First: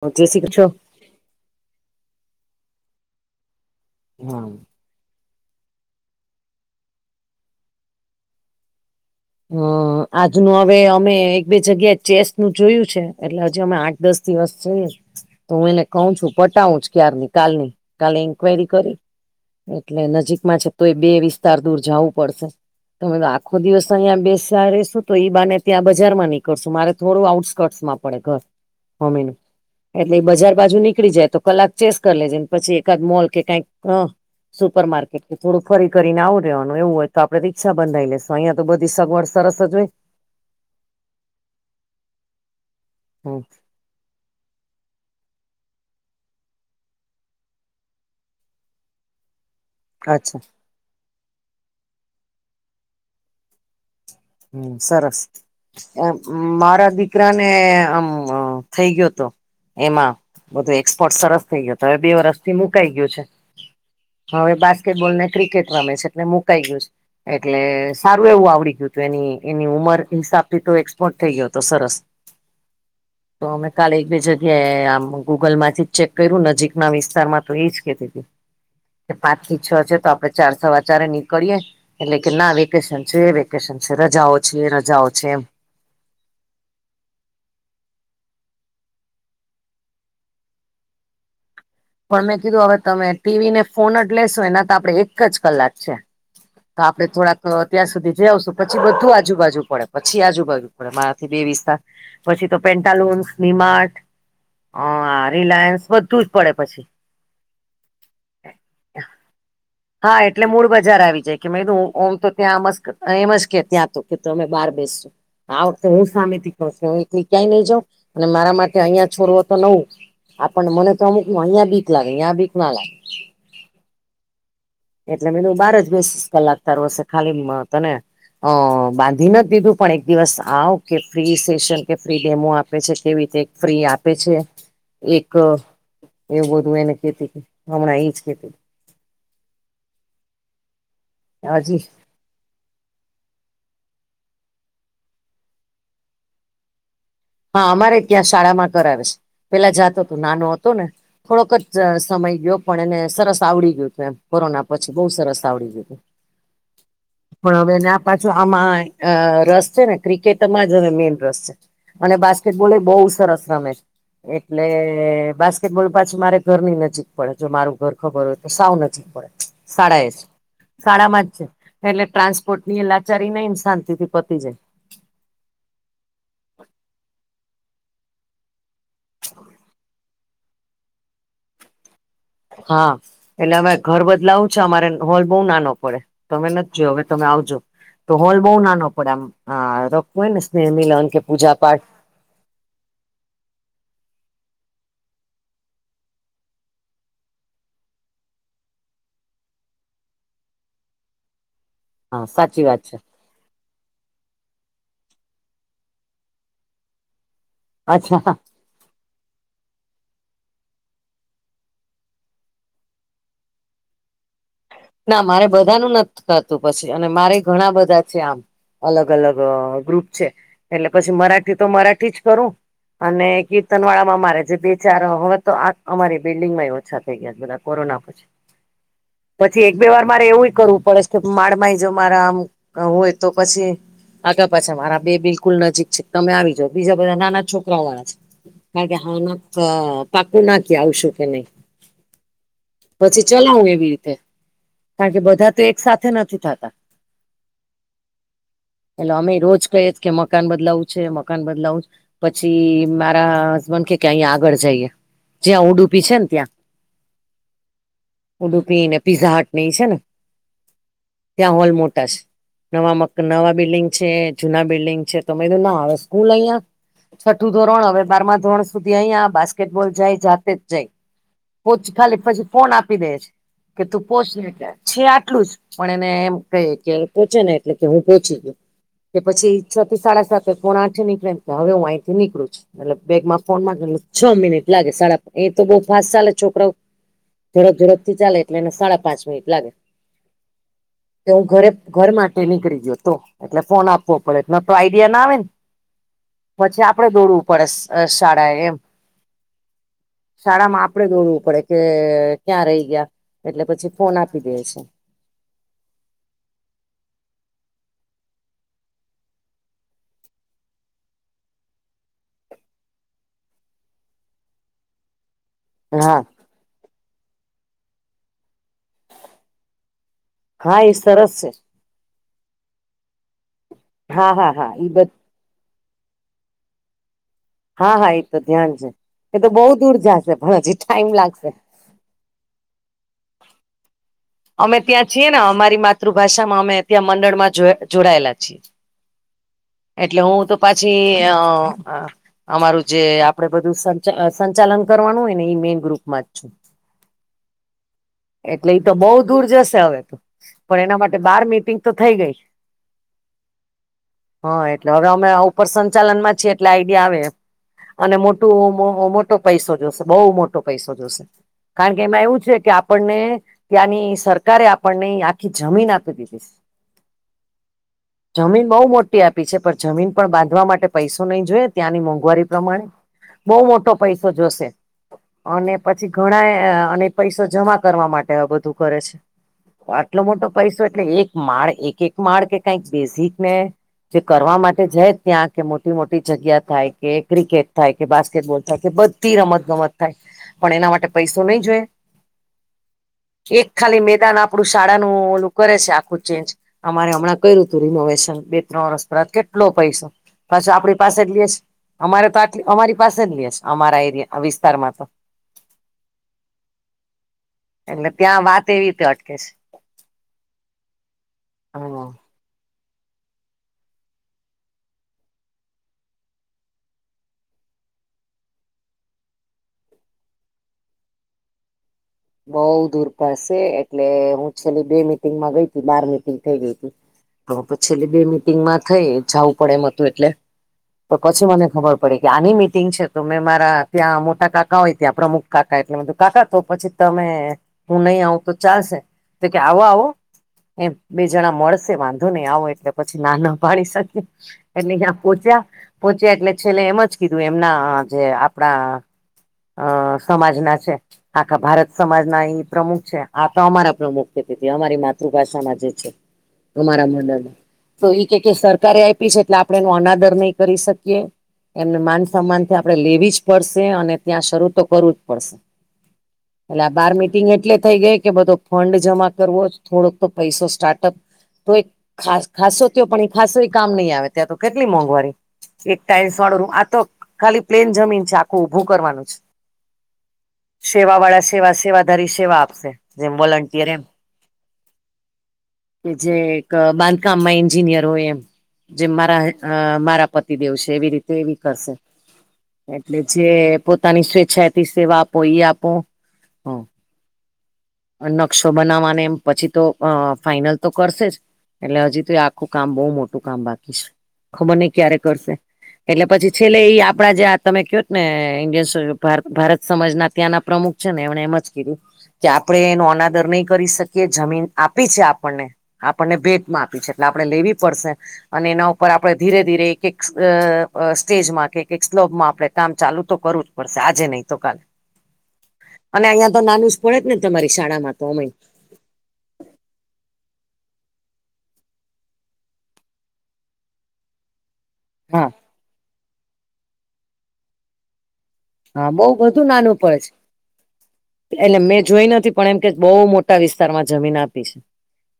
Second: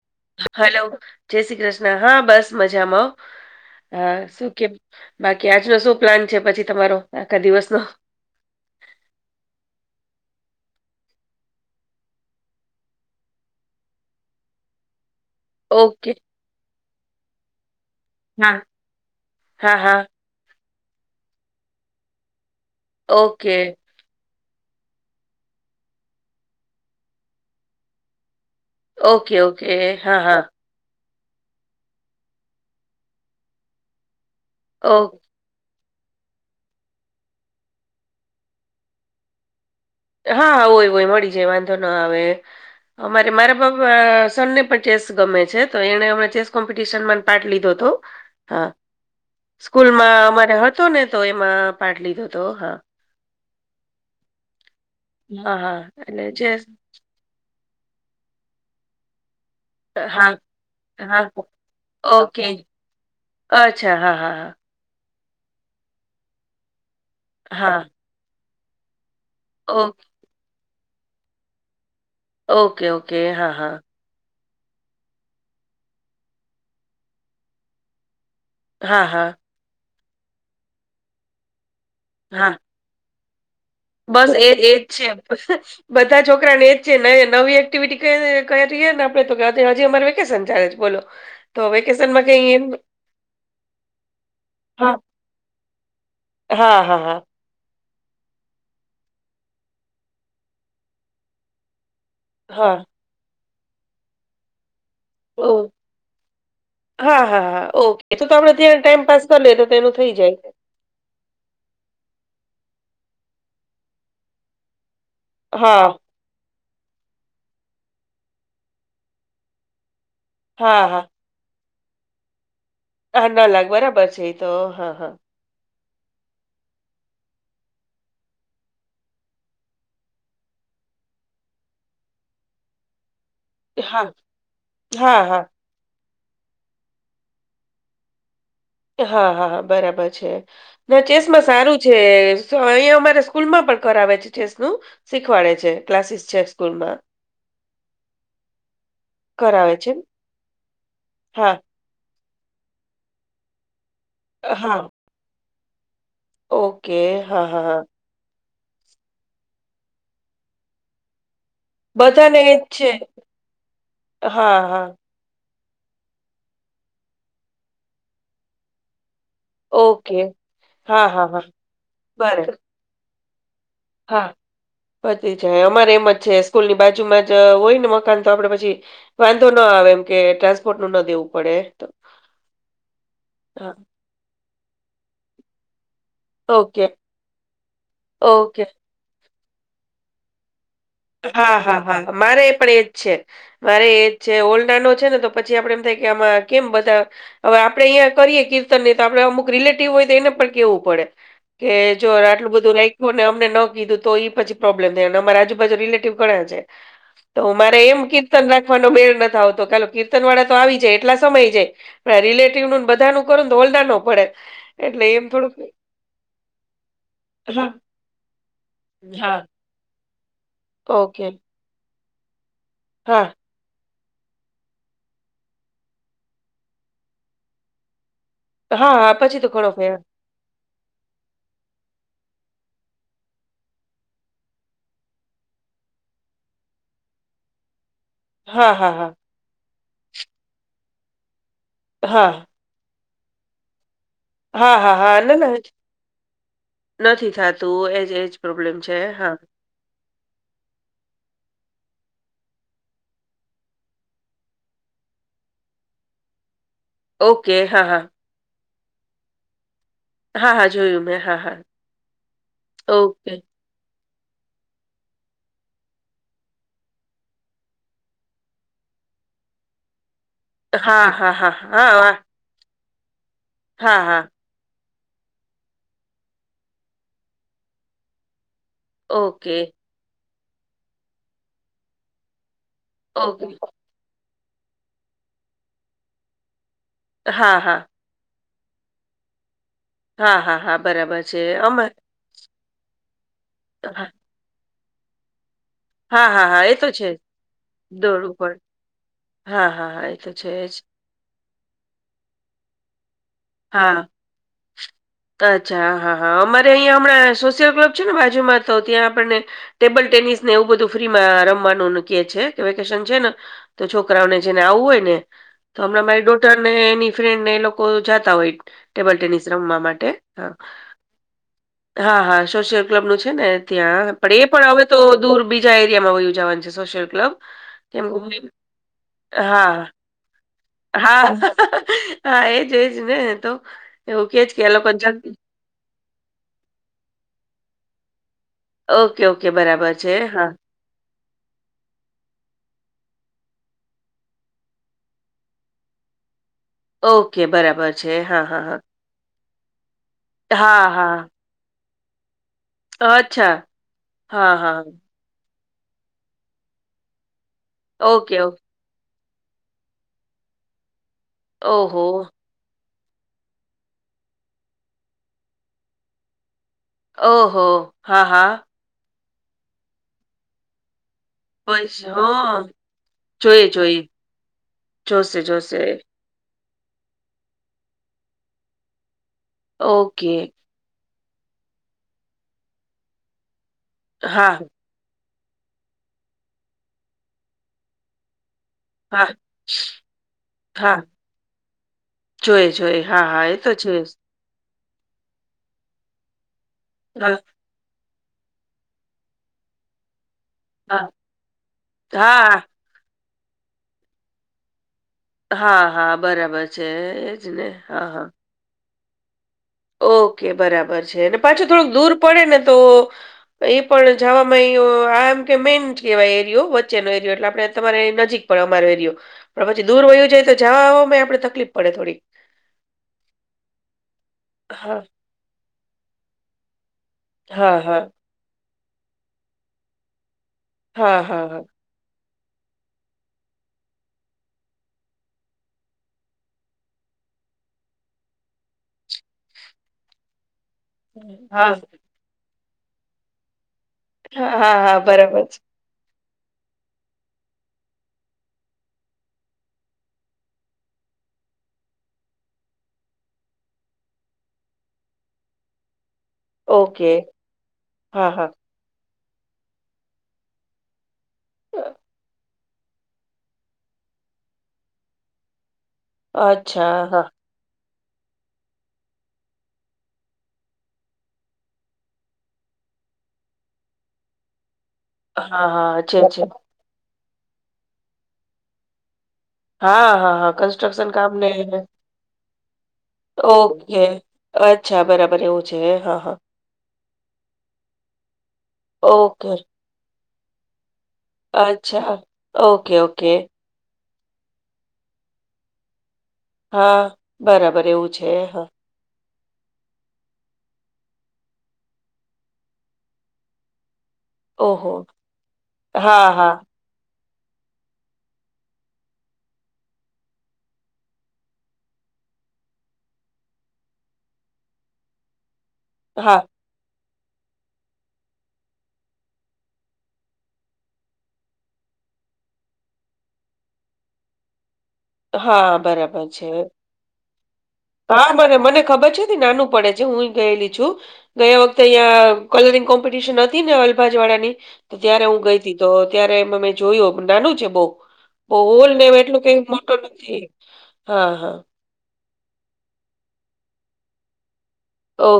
જય શ્રી કૃષ્ણ છો હલો જય શ્રી કૃષ્ણ હા બસ મજામાં શું કે બાકી આજનો શું પ્લાન છે, પછી તમારો આખા દિવસનો? હ આજનું હવે અમે એક બે જગ્યાએ ચેસ નું જોયું છે, એટલે હજી અમે આઠ દસ દિવસ જોએ [inaudible] તો હું એને કઉ ઓકે છું પટાવું જ ક્યારની કાલ ની કાલે હા ઈન્કવાયરી કરી હા હા એટલે નજીકમાં છે, તો એ બે વિસ્તાર દૂર જાવું પડશે તમે તો આખો ઓકે દિવસ અહીંયા બેસા રસું તો ઈ બાને ત્યાં બજારમાં નીકળશું મારે થોડું આઉટકટમાં પડે ઘર ઓકે ઓકે હોમીનું હા એટલે એ હા બજાર બાજુ નીકળી જાય તો કલાક ચેસ કરી લેજે ને પછી એકાદ મોલ કે કાઈક સુપર ઓ માર્કેટ કે થોડું ફરી કરીને આવું રહેવાનું એવું હોય તો આપડે રીક્ષા બંધાઈ લેશું અહંયા તો બધી સગવડ સરસ જ હોય હા હોય હોય મળી જાય વાંધો ન આવે અમારે હમ મારા બ અ સને પણ ચેસ ગમે છે, તો એનેમ ચેસ કોમ્પિટશન પાર્ટ લીધોતો હા સ્કૂલમાં અચ્છા અમારે હતો ને તો એમાં પાઠ લીધો તો હા હમ સરસ હા હા એટલે ચેસ મારા દીકરા ને આમ થઈ ગયોતો એમાં હા બધું એક્સપર્ટ હા સરસ થઇ ગયો તો બે ઓકે વર્ષથી મુકાઈ ગયું છે. અચ્છા હા હા હા બોલ ને ક્રિકેટ રમે છે એટલે મુકાઈ ગયું છે, હા એટલે સારું એવું આવડી ગયું હતું એની એની ઓ ઉંમર હિસાબથી તો એક્સપોર્ટ થઈ ગયો હતો સરસ. ઓકે ઓકે તો હા અમે હા. કાલે એક બે જગ્યાએ આમ ગૂગલ માંથી ચેક કર્યું નજીક ના વિસ્તારમાં તો એજ કેતી. હા, હા. પાંચ થી છ છે તો આપડે ચાર સવા ચારે નીકળીયે, એટલે કે હા. ના વેકેશન છે વે. કેસન બસ એજ એજ છે. બધા છોકરાને એજ છે નવી એક્ટિવિટી કરીએને આપડે તો હજી અમારે વેકેશન ચાલે છે બોલો. તોવે પણ મેં કીધું હવે તમે ટીવી ને ફોન જ લેશો એના તો હા, આપણેે એક જ કલાક છે. હા હા. આપ હા. થોડાક અત્ય સુધી જય આવશું પછી બધું આજુબાજુ પડે પછી આજુબાજુ પડે મારાથી બે વિસ્તાર. પછી તો હા પેન્ટાલુન ડી માર્ટ અ ઓ રિલાયન્સ બધું જ પડે. પછી હા હા હા ઓકે તો તો આપડે ત્યાં ટાઈમપાસ કરી લેએ તો તેનું થઈ હા એટલે જાય. મૂળ બજાર આવી જાય કે ઓમ તો ત્યાંમ એમ જ કે ત્યાં તો કે અમે બહાર બેસશો. આ વખતે હા, હું સામેથી કહું છું એકલી ક્યાંય નહી જાઉં, અને મારા માટે અહિયાં છોડવો તો નવું. આપન હા, મને હા. તો અમુક અહિયા બીક લાગે અંયા બીક ના લાગે. હા ના લગ બરાબર છે એ તો હા. હા. એટલે મેં બાર જ બેસ લાગતાર હશે ખાલી તોને. અ બાંધી નથી દીધું પણ એક દિવસ આવ કે ફ્રી સેશન કે ફ્રી ડેમો આપે છે કેવી રીતે ફ્રી હા, આપે છે, હા, એક હા. એવું બધું એને કેતી હમણા એજ કેતી. હા હા બરાબર છે, ને ચેસમાં હજી સારું છે. અહીંયા અમારે સ્કૂલમાં પણ કરાવે છે ચેસનું, શીખવાડે છે ક્લાસીસ છે સ્કૂલમાં. હા અમારે ત્યાં શાળામાં કરાવે છે, પેલા કરાવે છે. જાતો હતો નાનો હતો ને થોડોક હા, જ સમય ગયો પણ એને સરસ આવડી ગયું તું એમ કોરોના હા. પછી બહુ સરસ આવડી ગયું તું. ઓકે હા હા હા. પાછું આમાં રસ છે ને ક્રિકેટમાં જ મેન રસ છે. અને બધાને જ બાસ્કેટબોલ એ છે. બહુ સરસ રમે છે, હા, એટલે હા. બા બોલ પાછી મારે ઘર ની નજીક પડે જો મારું ઘર ખબર હોય તો સાવ નજીક પડે. શાળા એ જ ઓકે. હા, શાળામાં હા, જ હા. છે, એટલે બરાબર. ટ્રાન્સપોર્ટ ની એ લા ચારી ઈન્શાંતિથી પતિ જાય. પધ જાય અમારે એમ જ છે સ્કૂલ ની બાજુમાં જ હોય ને મકાન તો આપડે પછી વાંધો ના આવે એમ કે ટ્રાન્સપોર્ટનુ ના દેવું પડે. હા એટલે હા, અમે ઘર બદલાવું છે અમારે હોલ બહુ નાનો પડે. તમે નથી ઓકે, જોયો હવે તમે આવજો, તો હોલ બઉ ઓકે. નાનો પડે આમ રખવું હોય ને સ્નેહમિલન. હા હા હા મારે પણ એજ છે. મારે એજ છે હોલ નાનો છે ને તો પછી આપડે એમ થાય કે આમાં કેમ બધા અવે આપડે અહીંયા કરીએ કીર્તન ને તો આપડણે અમુક રિલેટિવ હોય તો એને પણ કેવું પડે. કે જો હા આટલું સાચી બધું વાત છે રાઈખ્યું ને અમને ન કીધું તો પછી પ્રોબ્લેમ થાયને અમારે આજુ બાજુ રિલેટીવ ઘણા છે, તો અમારે એમ અચ્છા કીર્તન વાનો મેળ ન આવતો કીર્તન વાળા તો આવી જાય એટલા સમય જાય. રિલેટિવ નુ બધા નુ કરુ હોલ નાનો પડે. એટલે એમ ના મારે થોડુંક બધાનું નથી થાતું પછી અને મારે હા, ઘણા બધા છે આમ. અલગ હા. અલગ ગ્રુપ છે, એટલે પછી ઓકે. મરાઠી તો મરાઠી જ કરું, હા, અને તનવાડામાં મારે જે બે-ચાર, હવે તો આખ અમારી બિલ્ડિંગમાં એઈ ઓછા થઈ ગયા છ બધા કોરોના પછી. હા. તો પછી ઘણો એક-બે ફેર. વાર મારે એવું કરવું પડે છ કે [unintelligible] જો મારા આમ હોય તો પછી આગા પાછા મારા બે બિલકુલ નજીક છે. તો તમે જાઓ. બીજા બધા નાના છોકરાવ વાળા છ. હા, કારણ હા, કે હા, હાલમાં પ પાકું નથી આવશું કે નહીં. હા. પછી ચલાવે એવી રીતે. હા, હા, કારણ હા, કે બધા ના-ના. તો એક સાથે નથી થતા નથી થાતું, એજ-એજ પ્રોબ્લેમ છે હા. તો એ જ કે મકાન બદલાવું છે, મકાન બદલાવું છ. પછી મારા હસબન્ડ કહે કે અહીંયાં આગળ જઈએ. જ્યાં ઉડુપી છેન ત્યાં. ઓકે, હા, હા. ઉડુપી ને, પીઝા હટ ને ઈ છે ને. હા, હા. જોયું મેં. હા, ત્યાં હા. હોલ મોટા છ. નવા મક ઓકે. નવા બિલ્ડિંગ છે. જૂના બિલ્ડિંગ છે. તો મે કીધું, ના હવે સ્કૂલ અહિયાં છઠ્ઠું ધોરણ હવે બારમા ધોરણ સુધી અહીયાં, બાસ્કેટબોલ જાય જાતે જ જાય. હા, હા, હા. પહોંચ હા, હા. ખાલી પછી ફોન આપી દેછ. કે હા, તું હા. પહોંચ ને ત્યાં છે આટલું જ, પણ એને એમ કહી કે પહોંચે ને એટલે તે હું પહોંચી ગયો. કે પછી ઓકે. છ થી સાડા સાતે, પોણા આઠે નીકળે ને કહૂ હવે હું અહીં થી નીકળું છું. મતલબ બેગમાં ઓકે. ફોન [unintelligible] છ મિનિટ લાગે સાડા, એ તો બઉ ફાસ્ટ સાલે છોકરાવ. હા, હા. ઝડપ-ઝડપ થી ચાલે એટલે એને સાડા પાંચ મિનિટ લાગે. હા, હા, હા, બરાબર છે. અમાર એ નીકળી ગયો તો, એટલે ફોન આપવો પડે, નતો આઈડિયા ના આવેન હા, હા, હા. એ પછી તો છે આપણે જ. દોડવું પડે દોડવું શાળાએ પડે. એમ. હા, હા, હા એ તો છે જ. પણે દોડવું પડે કે ક્યાં રહી ગયા. એટલે પછી હા. ફોન આપી દે છે. અચ્છા, હા, હા. અમારે અહીંયા હમણાં સોશિયલ ક્લબ છે ને બાજુમાં તો ત્યાં આપણને ટેબલ ટેનિસ ને એવું બધું ફ્રીમાં રમવાનુંન કહે છે. કે વેકેશન છે ને તો છોકરાઓને જેને આવવું હોય ને તો હમણાં હા મારી ડોટર ને એની ફ્રેન્ડ ને એ લોકો જાતા હોય ટેબલ ટેનિસ રમવા માટે. હા ઈ સરસ છે. હા, હા. સોશિયલ ક્લબ નું છે ને ત્યાં, હા પણ એ હા પણ હા હવે ઈ તો બધ દૂર બી જા એરિયામાં વયું જાવાનું છ સોશિયલ કલબ. હા હા એ તો [unintelligible] ધ્યાન છે એ તો બહુ હા, દૂર જશે પણ હજી ટાઈમ હા. લાગશે હા એજ-એજ ને તો. એવું કે જ કે એ અમે લોકો ત્યાં જગ છીએ ને અમારી માતૃભાષામાં અમે ત્યાં મંડળમાં જો જોડાયેલા છીએ. ઓકે-ઓકે બરાબર છે. હા. જ અહ આ અમારું જે આપણે બધું સંચા સંચાલન કરવાનું હોય ને ઈ મેન ગ્રુપ માં જ છું. ઓકે બરાબર. છે હા હા એટલે હા ઈ તો બહુ દૂર જશે હવે. તો પણ હા એના માટે હા બાર મીટિંગ તો થઈ ગઈ. અચ્છા હા. એટલે હવે અમે આવું પણ સંચાલન માં છે એટલે આઈડિયા આવે એમ. અને ઓકે ઓકે મોટું [unintelligible] ટો પૈસો જોશે, બહુ મોટો પૈસો જોશે. કારણ કે ઓહો એમાં એવું છે કે આપ આપણને ત્યાંની સરકારે આપણને આખી જમીન આપી દીધી. ઓહો હા હા જમીન બહ મોટી આપી છે પણ જમીન પણ બાંધવા માટે પૈસો નહી જોઈએ બસ ત્યાંની મોંઘવારી હા પ્રમાણે. બહુ જોઈએ મોટો જોઈએ પૈસો જોશે, જોશે અને જોશે પછી ઘણા અને પૈસો જમા કરવા માટે બધું કરે છે. આટલો મોટો ઓકે પૈસો એટલે એક માળ એક એક માળ કે કંઈક બેઝિક ને. જે કરવા હા માટે જાય ત્યાં કે મોટી મોટી જગ્યા થાય કે ક્રિકેટ થાય કે બાસ્કેટબોલ. કે બધી હા રમત ગમત થાય, પણ એના માટે પૈસો નહી જોએ. જોયએ જોઈએ. એક ખાલી મેદાન આપડું શાળાનું ઓલું કરે છે આખું ચેન્જ, અમારે હમણાં હા કર્યું. રિનોવેશન બે ત્રણ વર્ષ પ કેટલો પૈસો. પાછ આપણી હા પાસે જ લઈએ છે અમારે તો હા આટલી અમારી પાસે જ લઈ અમારા એરિયા વિસ્તારમાં તો. હા હા બરાબર છે. એજ ને હા એટલે હા. ત્યાં વાત એવી રીતે અટકે છે. ઓકે બરાબર છે અને પાછું થોડુંક હ દૂર પડે ને તો એ પણ જવામાં આમ કે મેઈન કહેવાય એરિયો વચ્ચેનો એરિયો એટલે આપડણે તમારે નજીક પણ અમારો એરિયો, પણ પછી દૂર વયું જાય તો જવા આપડે તકલીફ પડે થોડી. બઉ દૂર પસે એટલે હું છેલ્લી બે હા મિટિંગમાં ગઈ હતી બાર મિટિંગ થઇ ગઈ હતી. હા તો હા છેલ્લી બે મીટિંગમાં થઈ જવું પડે એમ હતું એટલે, તો હા હા પછી હા મને ખબર પ આની મીટિંગ છે તો મેં મારા ત્યાં મોટા કાકા હોય ત્યાં પ્રમુખ કાકા એટલેધું કાકા તો પછી તમે હું નહી આવું તો ચાલશે, તો કે આવો આવો. એમ બે જણા હા મળશે વાંધો નહી આવો એટલે પછી નાના પાણી શકે. હા હા એટલે હા જ્યાં બરાબર છે પોહચ્યા, પોહચ્યા એટલે છેલ્લે એમ જ કીધું એમના જે આપણા અ સમાજ ના છે, આખા ભારત સમાજ ના એ પ્રમુખ છે આ તો અમારા પ્રમુખ છેતી અમારી માતૃભાષામાં જે છે. અરા ઓકે મદને, તો હા એ હા કે સરકારે આપી છે એટલે આપણે એનો અનાદર નહી કરી શકીએ. એમને માન સન્માનથી આપડે લેવી જ પડશે અને ત્યાં શરૂ તો કરવું જ પડશે. એટલે આ અચ્છા બાર હા મિટિંગ એટલે થઈ ગઈ કે બધો ફંડ જમા કરવો થોડોક તો પૈસો સ્ટાર્ટઅપ તો ખ ખાસો તયો પણ એ ખાસો કામ નહી આવે ત્યાં તો કેટલી મોંઘવારી. હા હા એક અચ્છા ટન્સ અચ્છા વાળું રમ આ તો ખાલી પ્લેન જમીન છે આખું ઉભું કરવાનું જ. હા હા હા કન્સ્ટ્રક્શન કામ નહી વધારી સેવા આપશે. જેમ વોલન્ટિયર એમ ઓકે અચ્છા બરાબર એવું છે કે હા જે હા. એક બાંધકામમાં એન્જિનિયર હોય એમ, જેમ ઓકે મારા મારા પતિદેવ છે એવી રીતે. તેવી કરશે, અચ્છા ઓકે એટલે ઓકે જે પોતાની સ્વેચ્છાયતી સેવા આપો એ આપો. હ, હા બરાબર એવું છે હા નકશો બનાવવાને પછી તો અ ફાાઈનલ તો કરશે જ. એટલે હજી તો એ આખું કામ બઉુ મોટું કામ બાકી છે. ખબર નઈ ઓહો ક્યારે કરશે, એટલે હા હા પછી છેલ્લે એ આપ. આપડા જેં તમે કહત ને ઇન્ડિયન ભારત સમમાજ ના ત્યાંના પ્રમુખ છે ને એમણે એમ જ કીધું, કે આપણે એનો અનાદર નહી કરી શકીએ જમીન આપી છે આપણને. આપણને હા ભેટમાં આપી છે એટલે આપણે લેવી પડશે. અને એના ઉપર આપણે ધીરે ધીરે એક એક સ્ટેજમાં કે એક સ્લબમાં આપડે કામ ચાલુ તો કરું. પડશે આજે નહી તો કાલે. હા. અને બરાબર છે અહીંયા તો નાનું [unintelligible] પડે જ ને તમારી શાળામાં તો હા અમે મને મને ખબર છે, નાનું પડે છે, હું ગયેલી છું. ગયા વખતે અહં કલરિંગ કોમ્પિટિશન હતી ને અલભાજ વાળાની તો તય્યારે હું હા ગઈતી તો ત્યારે એ મેમે જોયયો નાનું છે, બો હોલ ને હા એમ બહુ એટલું [unintelligible] નથી હા, હા. એટલે મેં જોઈ નથી પણ એમ કે બો મોટા વિસ્તારમાં જમીન આપી છે,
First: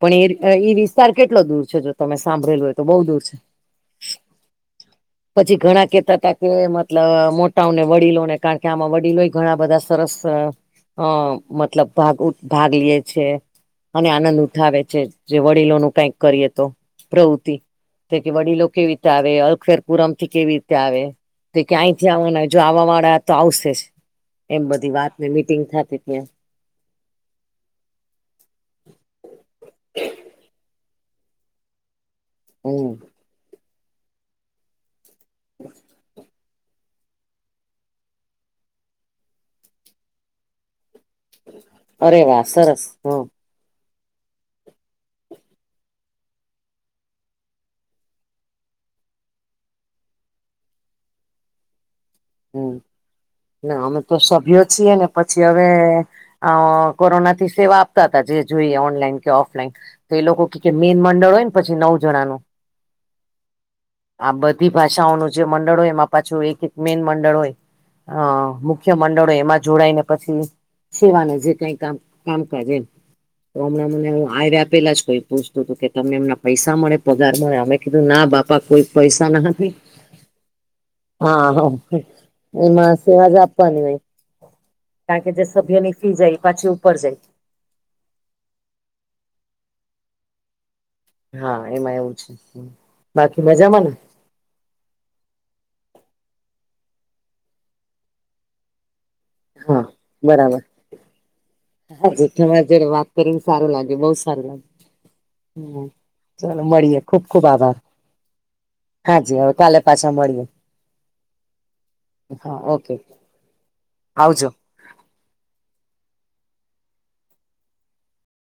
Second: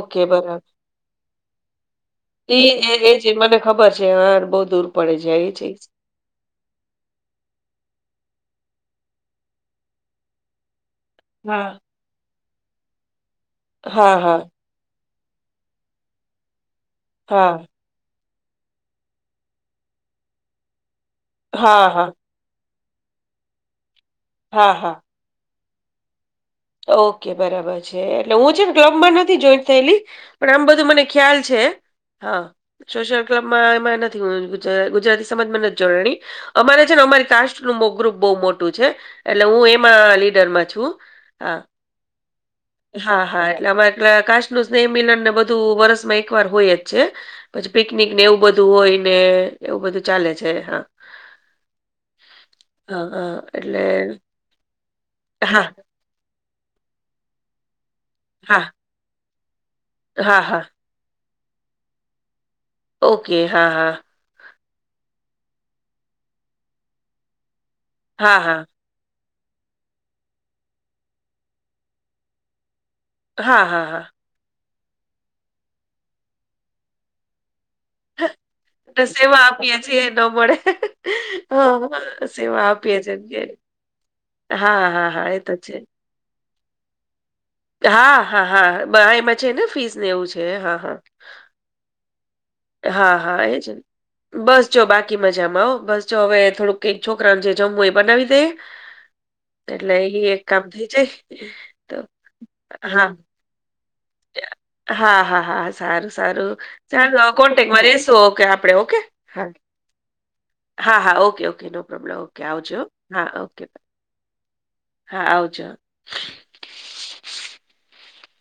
પણ બરાબર. એ વિસ્તાર કેટલો દૂર છે? તમે સાંભળેલું ઈ હોય તો એ બો એ દૂર જ છે, મને ખબર છે. હા, બહુ દૂર પડે છે એ પછી ચીઝ. ઘણા કેતા તા કે મતલબ મોટાઓને વડીલોને કારણ કે આમાં વડીલોય ઘણા બધા સરસ અ હા. મતલબ ભાગ ભાગ લે છે, અને હા, આનંદ હા, ઉઠાવે છે. જે વડીલોનું કઈક કરીએ તો પ્રવૃતિ હા, તે કે વડીલો કેવી રીતે આવે અલખેરપુરમ થી કેવી રીતે આવે તે હા, ક્યાયથી હા, આવવા જો આવા વાળા તો આવશે જ એમ હા, બધી હા. વાતને મીટિંગ થતી ત્યાં ઓકે બરાબર છે, એટલે હું છે, ને ક્લબમાં નથી જોઈન્ટ થયેલી પણ આમ બધું મને ખ્યાલ છે. હા હમ સોશિયલ ક્લબમાં એમાં નથી ગુ ગુજરાતી સમાજમાં નથી જોડાણી અમારે છે, ને અમારી કાસ્ટ નું ગ્રુપ બો મોટું છે, એટલે હું એમાં લીડરમાં છું. હા અરે વાહ સરસ હા હમ હા એટલામા [unintelligible] કાચ નુ સ્નેહ મિલન ને બધું વરસમાં એક વાર હોય જ છે. પછી પિકનિક ને એવું બધું હોય ને એવું બધું ચાલે છે, હા હમ હા, હા. ના એટલે અમે તો સભ્યો છીએ ને પછી હા, હવે અ કોરોના થી સેવા આપતા હતા જે હા, જોઈએ ઓનલાઈન કે ઓફલાઈન તો એ હા, લોકો કેય હા. કે મેઈન મંડળ હોય ને પછી નવ જણાનું ઓકે હા હા. આ બધી ભાષાઓનું જે મંડળ હોય એમાં પાછું એક એક મેન મંડળ હોય અ હા, હા. મુ ખ્ય મંડળો એમાં જોડાાય ને પછી સેવાને જે કઈ કામ કામ કાજ એ તો હા, હા, હમણાં મને હા. આવ્યા પેલા જ કોઈ પૂછતું હતું કે તમને એમના પૈસા મળે પગાર મળે અમે કીધું ના બાપા કોઈ ને પૈસા સેવા ના આપે આપીએ છીએ ન મળે. હા હા હા. સેવા આપીએ એમાં છીએ સેવા જ કે આપવાની હોય. હા, હા, કારણ હા. કે એ જે તો છે. સભ્યની ફી જાય પાછી ઉપર જાય. કે હા હા હા એમાં છે, ને ફીસને એવું છે, હા હા હા એમાં એવું છે, હા, બાકી હા. એ જ મજામાં ને? બસ જો બાકી મજામાં હો આવો બસ જો હવે થોડુંક કઈક છોકરાને જે જમવું એ બનાવી દઈએ. હા એટલે એ એક કામ થઇ જાય. તો હા જી તમારા જોડે હા વાત એવું કરીને સારું લાગ્યું બો સારું લા હા હા હા સારું સારું મળીએ ખુબ ચાલ ખુબ આભાર કોન્ટેકમાં રહેશું ઓકે આપડે ઓકે હાજી હા હવે કાલે પાછા મળીએ. હા હા okay okay no problem okay આવજો હો ઓકે બા આવાજો. હા આવજો.